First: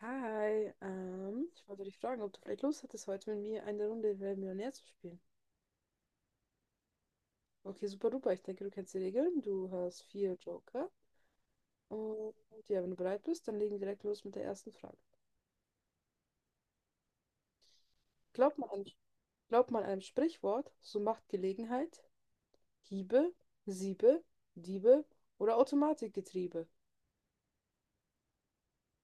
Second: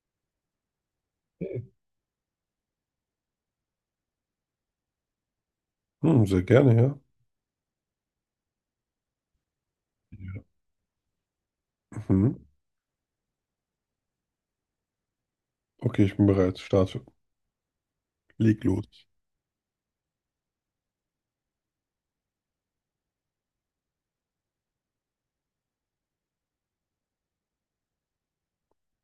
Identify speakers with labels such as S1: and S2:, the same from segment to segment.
S1: Hi, ich wollte dich fragen, ob du vielleicht Lust hättest, heute mit mir eine Runde Wer wird Millionär zu spielen.
S2: Hm, sehr gerne, ja.
S1: Okay, super duper. Ich denke, du kennst die Regeln. Du hast vier
S2: Ja.
S1: Joker. Und
S2: Mhm.
S1: ja, wenn du bereit bist, dann legen wir direkt los mit der ersten Frage.
S2: Okay, ich bin bereit. Starte.
S1: Glaubt
S2: Leg
S1: man einem,
S2: los.
S1: Glaubt man einem Sprichwort, so macht Gelegenheit Hiebe, Siebe, Diebe oder Automatikgetriebe.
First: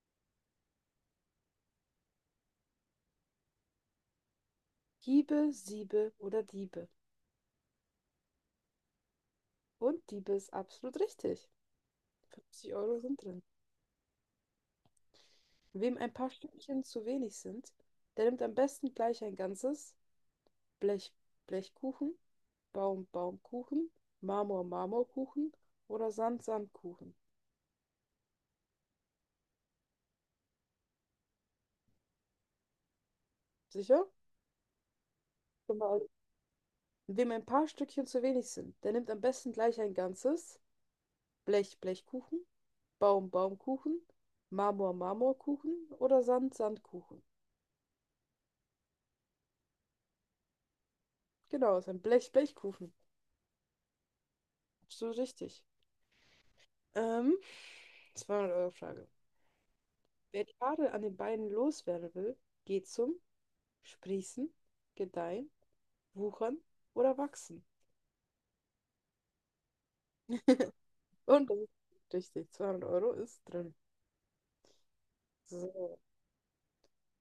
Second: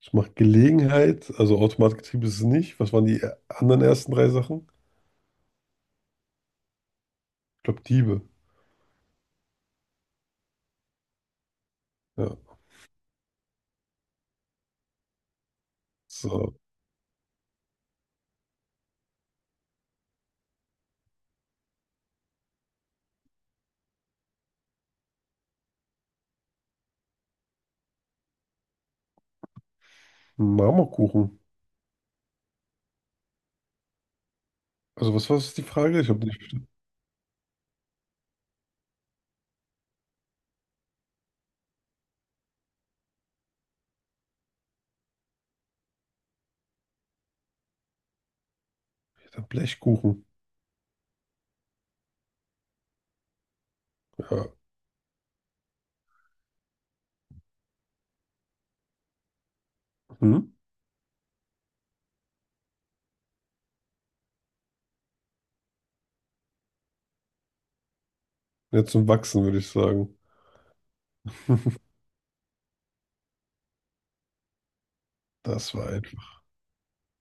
S2: Ich mache Gelegenheit, also Automatgetriebe ist es nicht. Was waren die anderen ersten drei Sachen?
S1: Hiebe, Siebe oder Diebe.
S2: Ich glaube, Diebe.
S1: Und Diebe ist absolut richtig.
S2: Ja.
S1: 50 Euro sind drin. Wem ein paar
S2: So.
S1: Stückchen zu wenig sind, der nimmt am besten gleich ein ganzes Blech Blechkuchen, Baumkuchen, Marmorkuchen oder Sandkuchen.
S2: Marmorkuchen.
S1: Sicher?
S2: Also, was war das die
S1: Schon
S2: Frage?
S1: mal-
S2: Ich habe nicht verstanden.
S1: Wem ein paar Stückchen zu wenig sind, der nimmt am besten gleich ein ganzes Blechkuchen, Baumkuchen, Marmorkuchen oder Sandkuchen.
S2: Der Blechkuchen.
S1: Genau, ist ein Blechkuchen.
S2: Ja.
S1: Absolut richtig. Ähm, 200-Euro-Frage.
S2: Hm?
S1: Wer die Nadel an den Beinen loswerden will, geht zum sprießen, gedeihen, wuchern oder wachsen.
S2: Jetzt zum Wachsen, würde ich sagen.
S1: Und das ist richtig, 200 Euro ist drin.
S2: Das war
S1: So.
S2: einfach.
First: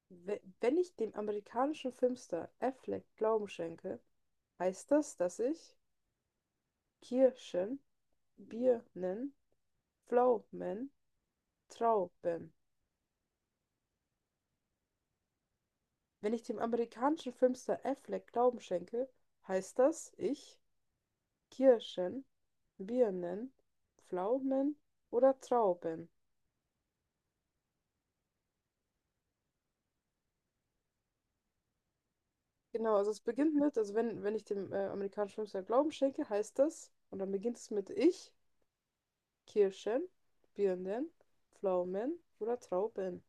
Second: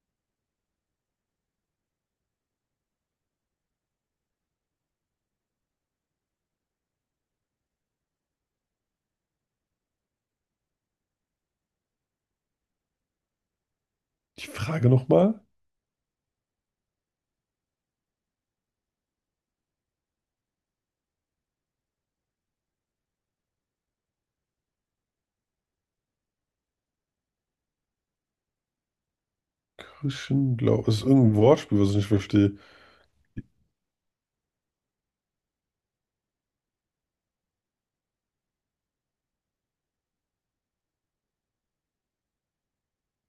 S1: Wenn ich dem amerikanischen Filmstar Affleck Glauben schenke, heißt das, dass ich Kirschen, Birnen, Pflaumen, Trauben.
S2: Die Frage nochmal?
S1: Wenn ich dem amerikanischen Filmstar Affleck Glauben schenke, heißt das, ich Kirschen, Birnen, Pflaumen oder Trauben.
S2: Christian Blau. Das ist irgendein Wortspiel, was ich nicht verstehe.
S1: Genau, also es beginnt mit, also wenn ich dem amerikanischen Filmstar Glauben schenke, heißt das, und dann beginnt es mit ich, Kirschen, Birnen, Pflaumen oder Trauben.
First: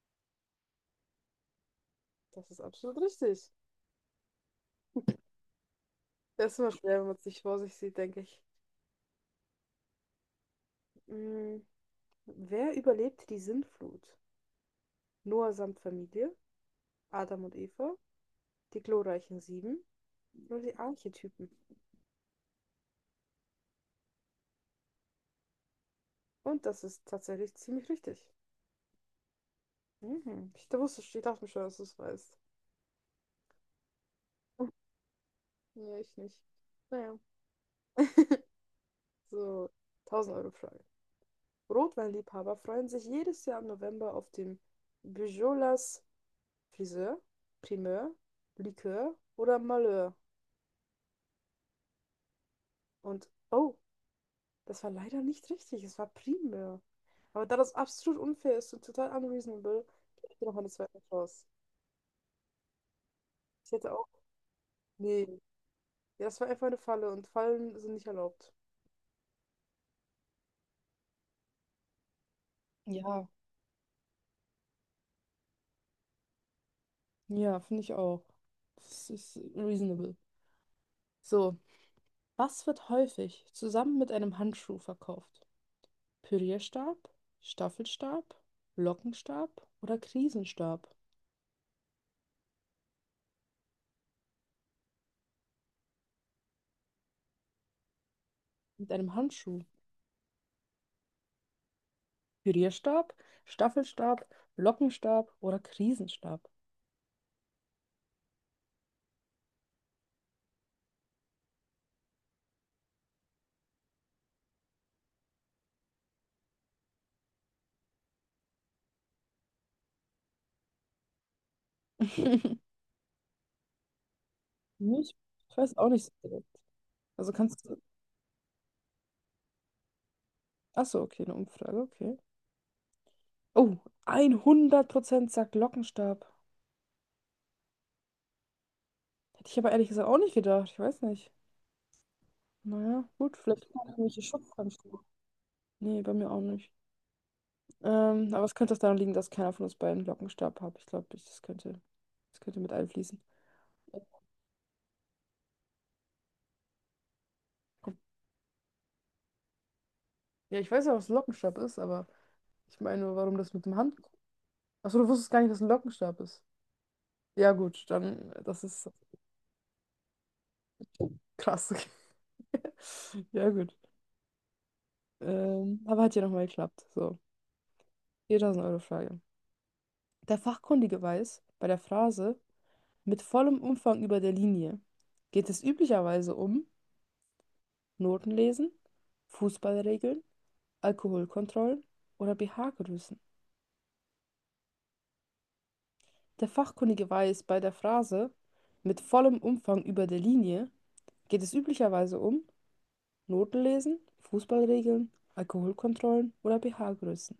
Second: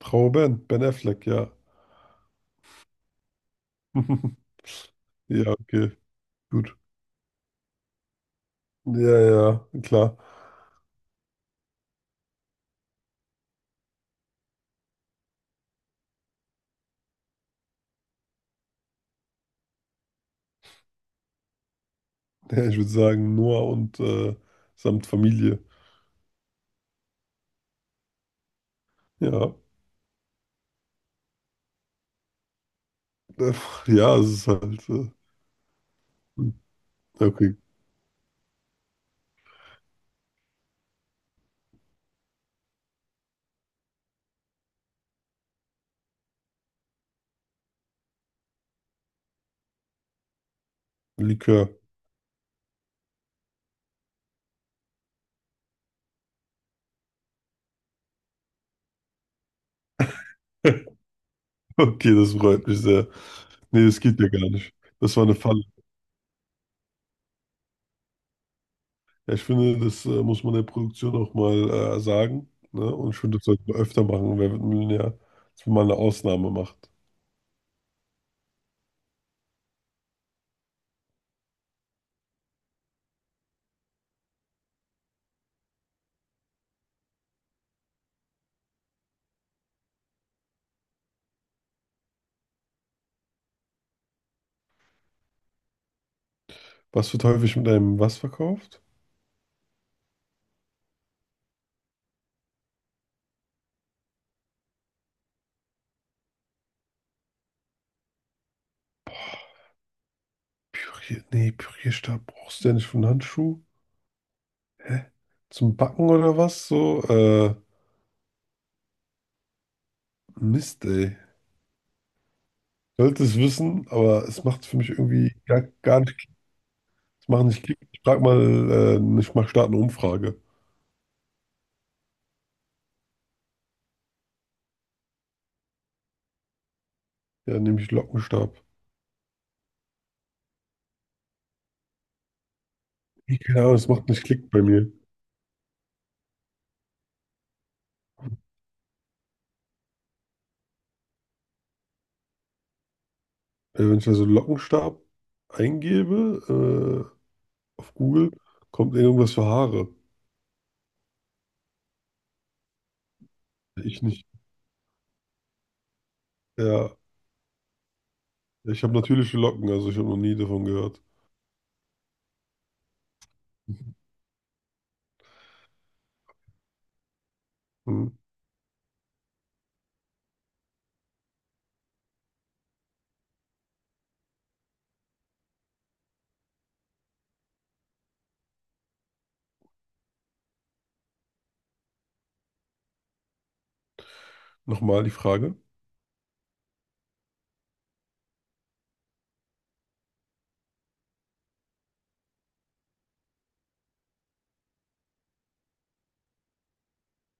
S2: Trauer Ben. Ben Affleck, ja.
S1: Das ist absolut richtig.
S2: Ja, okay.
S1: Das ist immer
S2: Gut.
S1: schwer, wenn man es nicht vor sich sieht, denke ich.
S2: Ja, ja, klar.
S1: Mm, wer überlebt die Sintflut? Noah samt Familie, Adam und Eva, die glorreichen Sieben oder die Archetypen?
S2: Ja, ich würde sagen, Noah und samt Familie.
S1: Und das ist tatsächlich ziemlich richtig.
S2: Ja,
S1: Mhm. Ich wusste, ich dachte mir schon, dass du es weißt.
S2: äh, ja, es ist halt.
S1: Nee, ich nicht.
S2: Hm,
S1: Naja.
S2: okay,
S1: So, 1000 Euro Frage. Rotweinliebhaber freuen sich jedes Jahr im November auf dem Bujolas Friseur, Primeur, Likör oder Malheur.
S2: Likör.
S1: Und, oh, das war leider nicht richtig, es war Primeur. Aber da das absolut unfair ist und total unreasonable, gebe ich dir noch eine zweite Chance.
S2: Okay, das freut mich sehr.
S1: Ich
S2: Nee,
S1: hätte
S2: das
S1: auch.
S2: geht ja gar nicht. Das
S1: Nee,
S2: war eine Falle.
S1: ja, das war einfach eine Falle und Fallen sind nicht erlaubt.
S2: Ja, ich finde, das muss man der Produktion auch mal sagen. Ne? Und ich
S1: Ja,
S2: finde, das sollte man öfter machen. Wer wird Millionär? Dass man mal eine Ausnahme macht.
S1: ja, finde ich auch. Das ist reasonable. So, was wird häufig zusammen mit einem Handschuh verkauft? Pürierstab, Staffelstab, Lockenstab oder Krisenstab
S2: Was wird häufig mit einem was verkauft?
S1: mit einem Handschuh. Pürierstab, Staffelstab, Lockenstab oder Krisenstab.
S2: Nee, Pürierstab brauchst du ja nicht für einen Handschuh. Hä? Zum Backen oder was? So, Mist, ey. Sollte es wissen, aber es macht für mich
S1: Ich
S2: irgendwie gar,
S1: weiß auch
S2: gar
S1: nicht so
S2: nicht Klick.
S1: direkt.
S2: Es
S1: Also
S2: macht
S1: kannst
S2: nicht
S1: du.
S2: Klick. Ich frag mal, ich mach starte eine Umfrage.
S1: Achso, okay, eine Umfrage, okay. Oh, 100% sagt Lockenstab.
S2: Ja, nehme ich Lockenstab.
S1: Hätte ich aber ehrlich gesagt auch nicht gedacht. Ich weiß nicht. Naja, gut,
S2: Nee, keine
S1: vielleicht
S2: Ahnung,
S1: kann
S2: es
S1: ich
S2: macht
S1: irgendwelche
S2: nicht Klick bei mir.
S1: Schutzhandschuhe. Nee, bei mir auch nicht. Aber es könnte auch daran liegen, dass keiner von uns beiden Lockenstab hat. Ich glaube, das das könnte mit einfließen.
S2: Wenn ich also Lockenstab eingebe, auf Google, kommt irgendwas für Haare.
S1: Ja, ich weiß ja, was ein Lockenstab ist, aber ich meine, warum das mit dem Hand.
S2: Ich nicht.
S1: Achso, du wusstest gar nicht, was ein Lockenstab ist.
S2: Ja,
S1: Ja, gut, dann, das
S2: ich
S1: ist
S2: habe natürliche Locken, also ich habe noch nie davon gehört.
S1: krass. Ja, gut. Aber hat ja nochmal geklappt. So,
S2: Hm.
S1: 4000 Euro Frage. Der Fachkundige weiß, bei der Phrase mit vollem Umfang über der Linie geht es üblicherweise um Notenlesen, Fußballregeln, Alkoholkontrollen oder pH-Größen.
S2: Nochmal die Frage.
S1: Der Fachkundige weiß, bei der Phrase mit vollem Umfang über der Linie geht es üblicherweise um Notenlesen, Fußballregeln, Alkoholkontrollen oder pH-Größen.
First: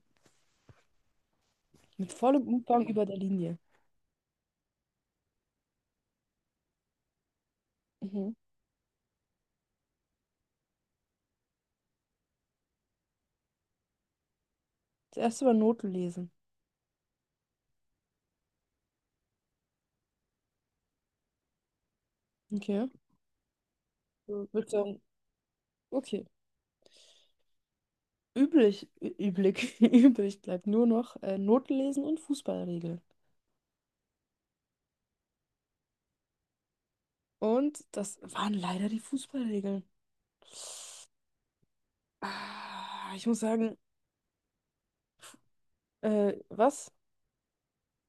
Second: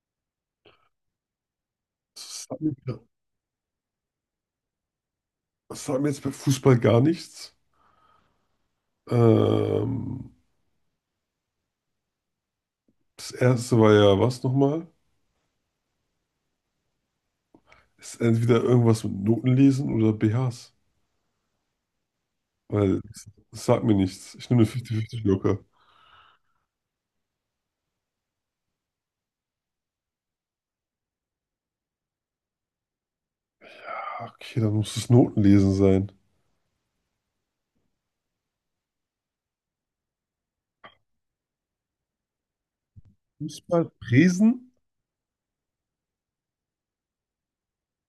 S1: Mit
S2: Das
S1: vollem
S2: sagt mir,
S1: Umfang über der Linie.
S2: das sagt mir jetzt bei Fußball gar nichts.
S1: Mhm.
S2: Ähm, das erste war ja was nochmal?
S1: Das erste war Notenlesen.
S2: Ist entweder irgendwas mit Notenlesen lesen oder BHs.
S1: Okay.
S2: Weil das sagt mir nichts.
S1: So,
S2: Ich nehme eine
S1: würde sagen,
S2: 50-50 locker.
S1: okay. Üblich, üblich, übrig bleibt nur noch Notenlesen und Fußballregeln.
S2: Ah, okay, dann muss es Notenlesen sein.
S1: Und das waren leider die Fußballregeln. Ah, ich muss sagen,
S2: Fußball, Presen?
S1: was?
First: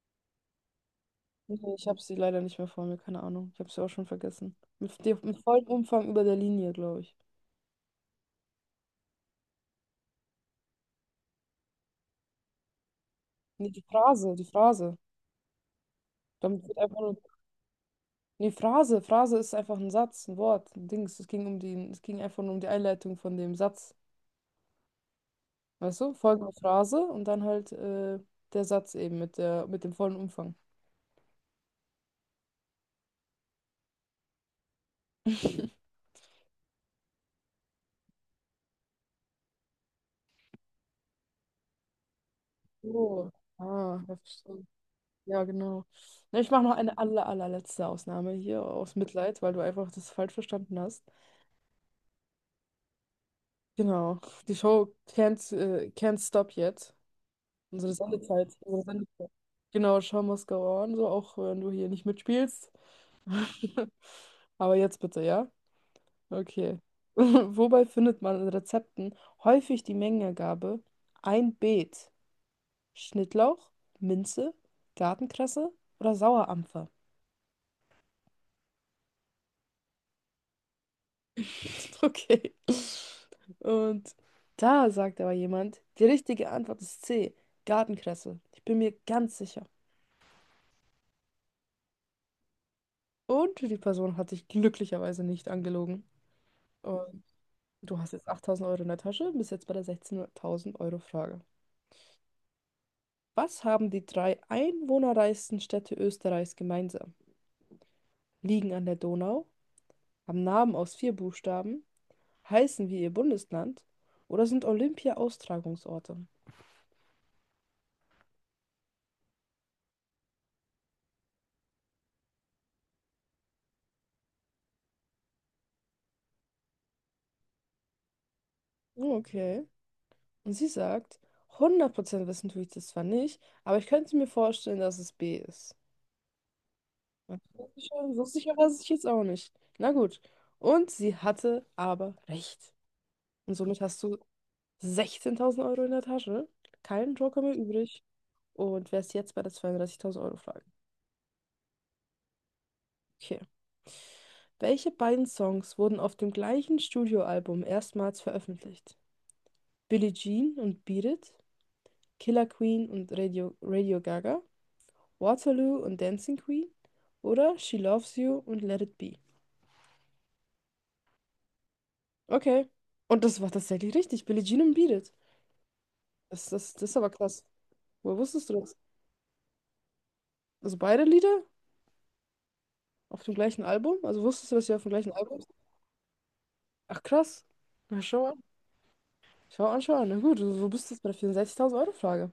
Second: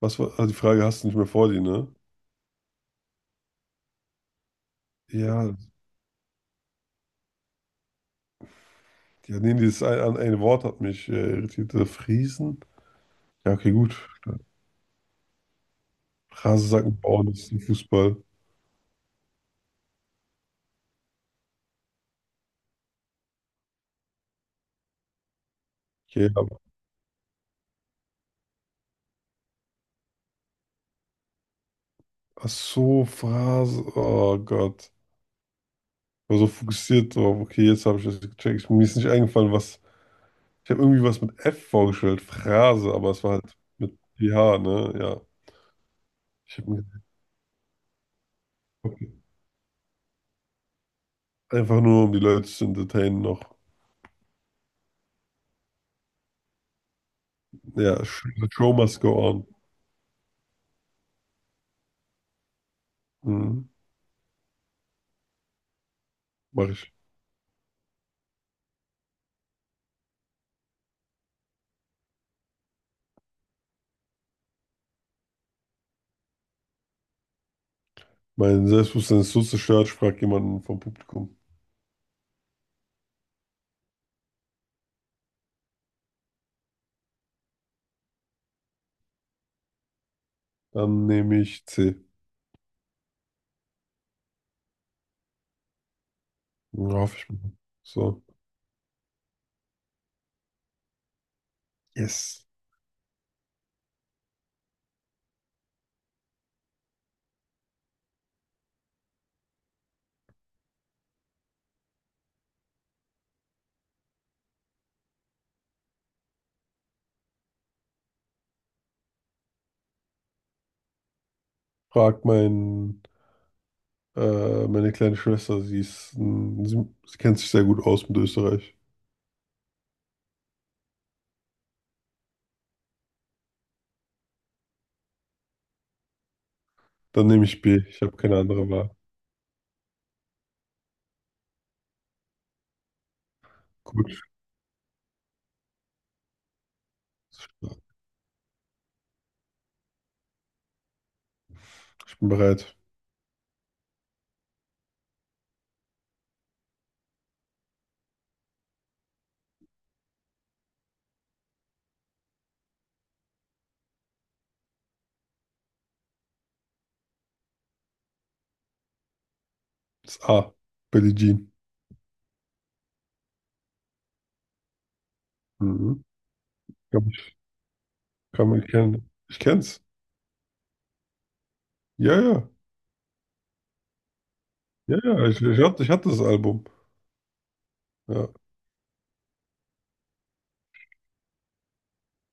S2: Was war, ah, die Frage hast du nicht mehr vor
S1: Nee,
S2: dir,
S1: ich
S2: ne?
S1: habe sie leider nicht mehr vor mir, keine Ahnung. Ich habe sie auch schon vergessen. Mit
S2: Ja,
S1: vollem Umfang über der Linie, glaube ich.
S2: ja, nee, dieses eine Wort hat mich irritiert. Friesen? Ja,
S1: Nee,
S2: okay, gut.
S1: Die Phrase. Damit wird einfach
S2: Phrasensacken
S1: nur.
S2: bauen, das ist ein Fußball.
S1: Nee, Phrase ist einfach ein Satz, ein Wort, ein Dings. Es ging um es ging einfach nur um die Einleitung von dem Satz. Weißt du?
S2: Okay,
S1: Folgende
S2: aber,
S1: Phrase und dann halt der Satz eben mit mit dem vollen Umfang.
S2: ach so, Phrase, oh Gott. Ich war so fokussiert drauf. Okay, jetzt habe ich das gecheckt. Mir ist nicht eingefallen, was. Ich habe irgendwie was mit F vorgestellt, Phrase, aber es
S1: Oh.
S2: war halt mit
S1: Ah, ja,
S2: PH,
S1: verstehe.
S2: ne? Ja.
S1: Ja, genau. Na, ich
S2: Ich
S1: mache
S2: habe
S1: noch
S2: mir,
S1: eine allerletzte Ausnahme hier aus
S2: okay,
S1: Mitleid, weil du einfach das falsch verstanden hast.
S2: einfach nur, um die Leute zu entertainen, noch.
S1: Genau. Die Show Can't Stop Yet.
S2: Ja, the show
S1: Unsere
S2: must go
S1: Sendezeit.
S2: on.
S1: Genau, Show must go on, so auch wenn du hier nicht mitspielst.
S2: Mhm.
S1: Aber jetzt bitte, ja?
S2: Mach
S1: Okay.
S2: ich.
S1: Wobei findet man in Rezepten häufig die Mengenangabe ein Beet, Schnittlauch, Minze, Gartenkresse oder Sauerampfer?
S2: Mein Selbstbewusstsein ist so zerstört, ich frage jemanden vom Publikum.
S1: Okay. Und da sagt aber jemand, die richtige Antwort ist C, Gartenkresse. Ich bin mir ganz sicher.
S2: Dann nehme ich C.
S1: Und die Person hat dich glücklicherweise nicht angelogen.
S2: Ja, hoffe
S1: Und
S2: ich mal.
S1: du hast
S2: So.
S1: jetzt 8000 Euro in der Tasche, bist jetzt bei der 16.000 Euro Frage.
S2: Yes.
S1: Was haben die drei einwohnerreichsten Städte Österreichs gemeinsam? Liegen an der Donau, haben Namen aus vier Buchstaben, heißen wie ihr Bundesland oder sind Olympia-Austragungsorte?
S2: Frag meine kleine Schwester, sie ist, ein- sie kennt sich sehr gut aus mit Österreich.
S1: Okay. Und sie sagt, 100% wissen tue ich das zwar nicht, aber ich könnte mir vorstellen, dass es B ist.
S2: Dann nehme ich B.
S1: Wusste
S2: Ich habe keine
S1: wusste ich
S2: andere
S1: aber sich
S2: Wahl.
S1: jetzt auch nicht. Na gut. Und sie hatte aber recht. Und somit hast
S2: Gut,
S1: du 16.000 Euro in der Tasche, keinen Joker mehr übrig und wärst jetzt bei der 32.000 Euro Frage.
S2: ich bin bereit.
S1: Okay. Welche beiden Songs wurden auf dem gleichen Studioalbum erstmals veröffentlicht? Billie Jean und Beat It, Killer Queen und Radio Gaga, Waterloo und Dancing Queen oder She Loves You und Let It Be?
S2: Das A. Billie Jean.
S1: Okay. Und das war tatsächlich richtig. Billie Jean und Beat It.
S2: Mhm.
S1: Das ist
S2: Glaub,
S1: aber
S2: ich
S1: krass. Woher wusstest
S2: kann
S1: du
S2: mich
S1: das?
S2: kennen. Ich kenn's.
S1: Also beide Lieder
S2: Ja, ja.
S1: auf dem gleichen Album? Also wusstest du, dass sie auf dem
S2: Ja,
S1: gleichen
S2: ja.
S1: Album
S2: Ich,
S1: sind?
S2: ich hatte das Album.
S1: Ach krass. Na schau
S2: Ja.
S1: an. Schau an, schau an. Na gut, so bist jetzt bei der 64.000 Euro Frage.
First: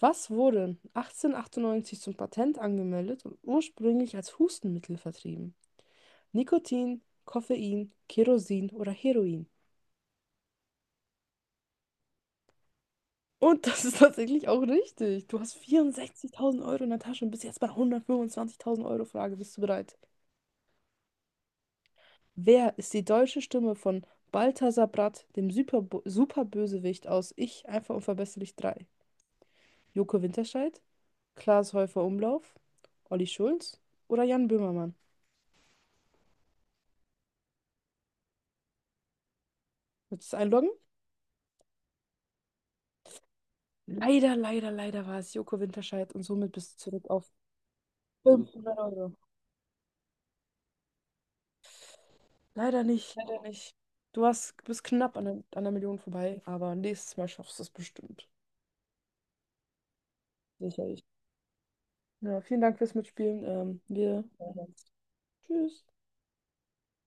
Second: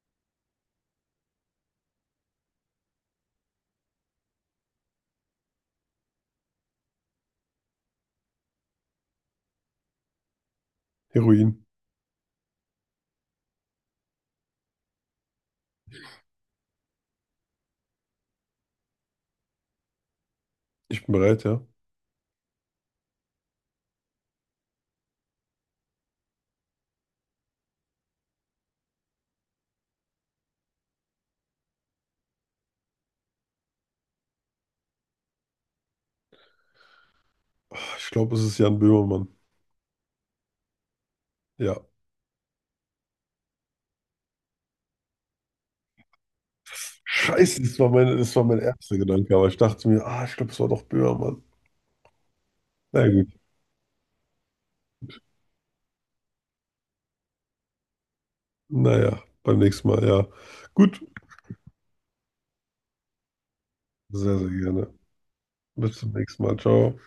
S1: Was wurde 1898 zum Patent angemeldet und ursprünglich als Hustenmittel vertrieben? Nikotin, Koffein, Kerosin oder Heroin?
S2: Heroin.
S1: Und das ist tatsächlich auch richtig. Du hast 64.000 Euro in der Tasche und bist jetzt bei 125.000 Euro Frage. Bist du bereit?
S2: Ich bin bereit, ja.
S1: Wer ist die deutsche Stimme von Balthasar Bratt, dem Superbösewicht aus Ich, einfach unverbesserlich 3? Joko Winterscheidt, Klaas Häufer-Umlauf, Olli Schulz oder Jan Böhmermann?
S2: Ah, ich glaube, es ist Jan Böhmermann.
S1: Willst du es einloggen?
S2: Ja.
S1: Leider war es Joko Winterscheidt und somit bist du zurück auf
S2: Scheiße, das war mein
S1: 500
S2: erster
S1: Euro.
S2: Gedanke, aber ich dachte mir, ah, ich glaube, es war doch Böhmermann.
S1: Leider
S2: Na
S1: nicht,
S2: gut.
S1: leider nicht. Bist knapp an an der Million vorbei, aber nächstes Mal schaffst du es bestimmt.
S2: Naja, beim nächsten Mal, ja. Gut.
S1: Sicherlich. Ja, vielen Dank fürs Mitspielen. Wir
S2: Sehr, sehr
S1: hören uns.
S2: gerne.
S1: Tschüss.
S2: Bis zum nächsten Mal. Ciao.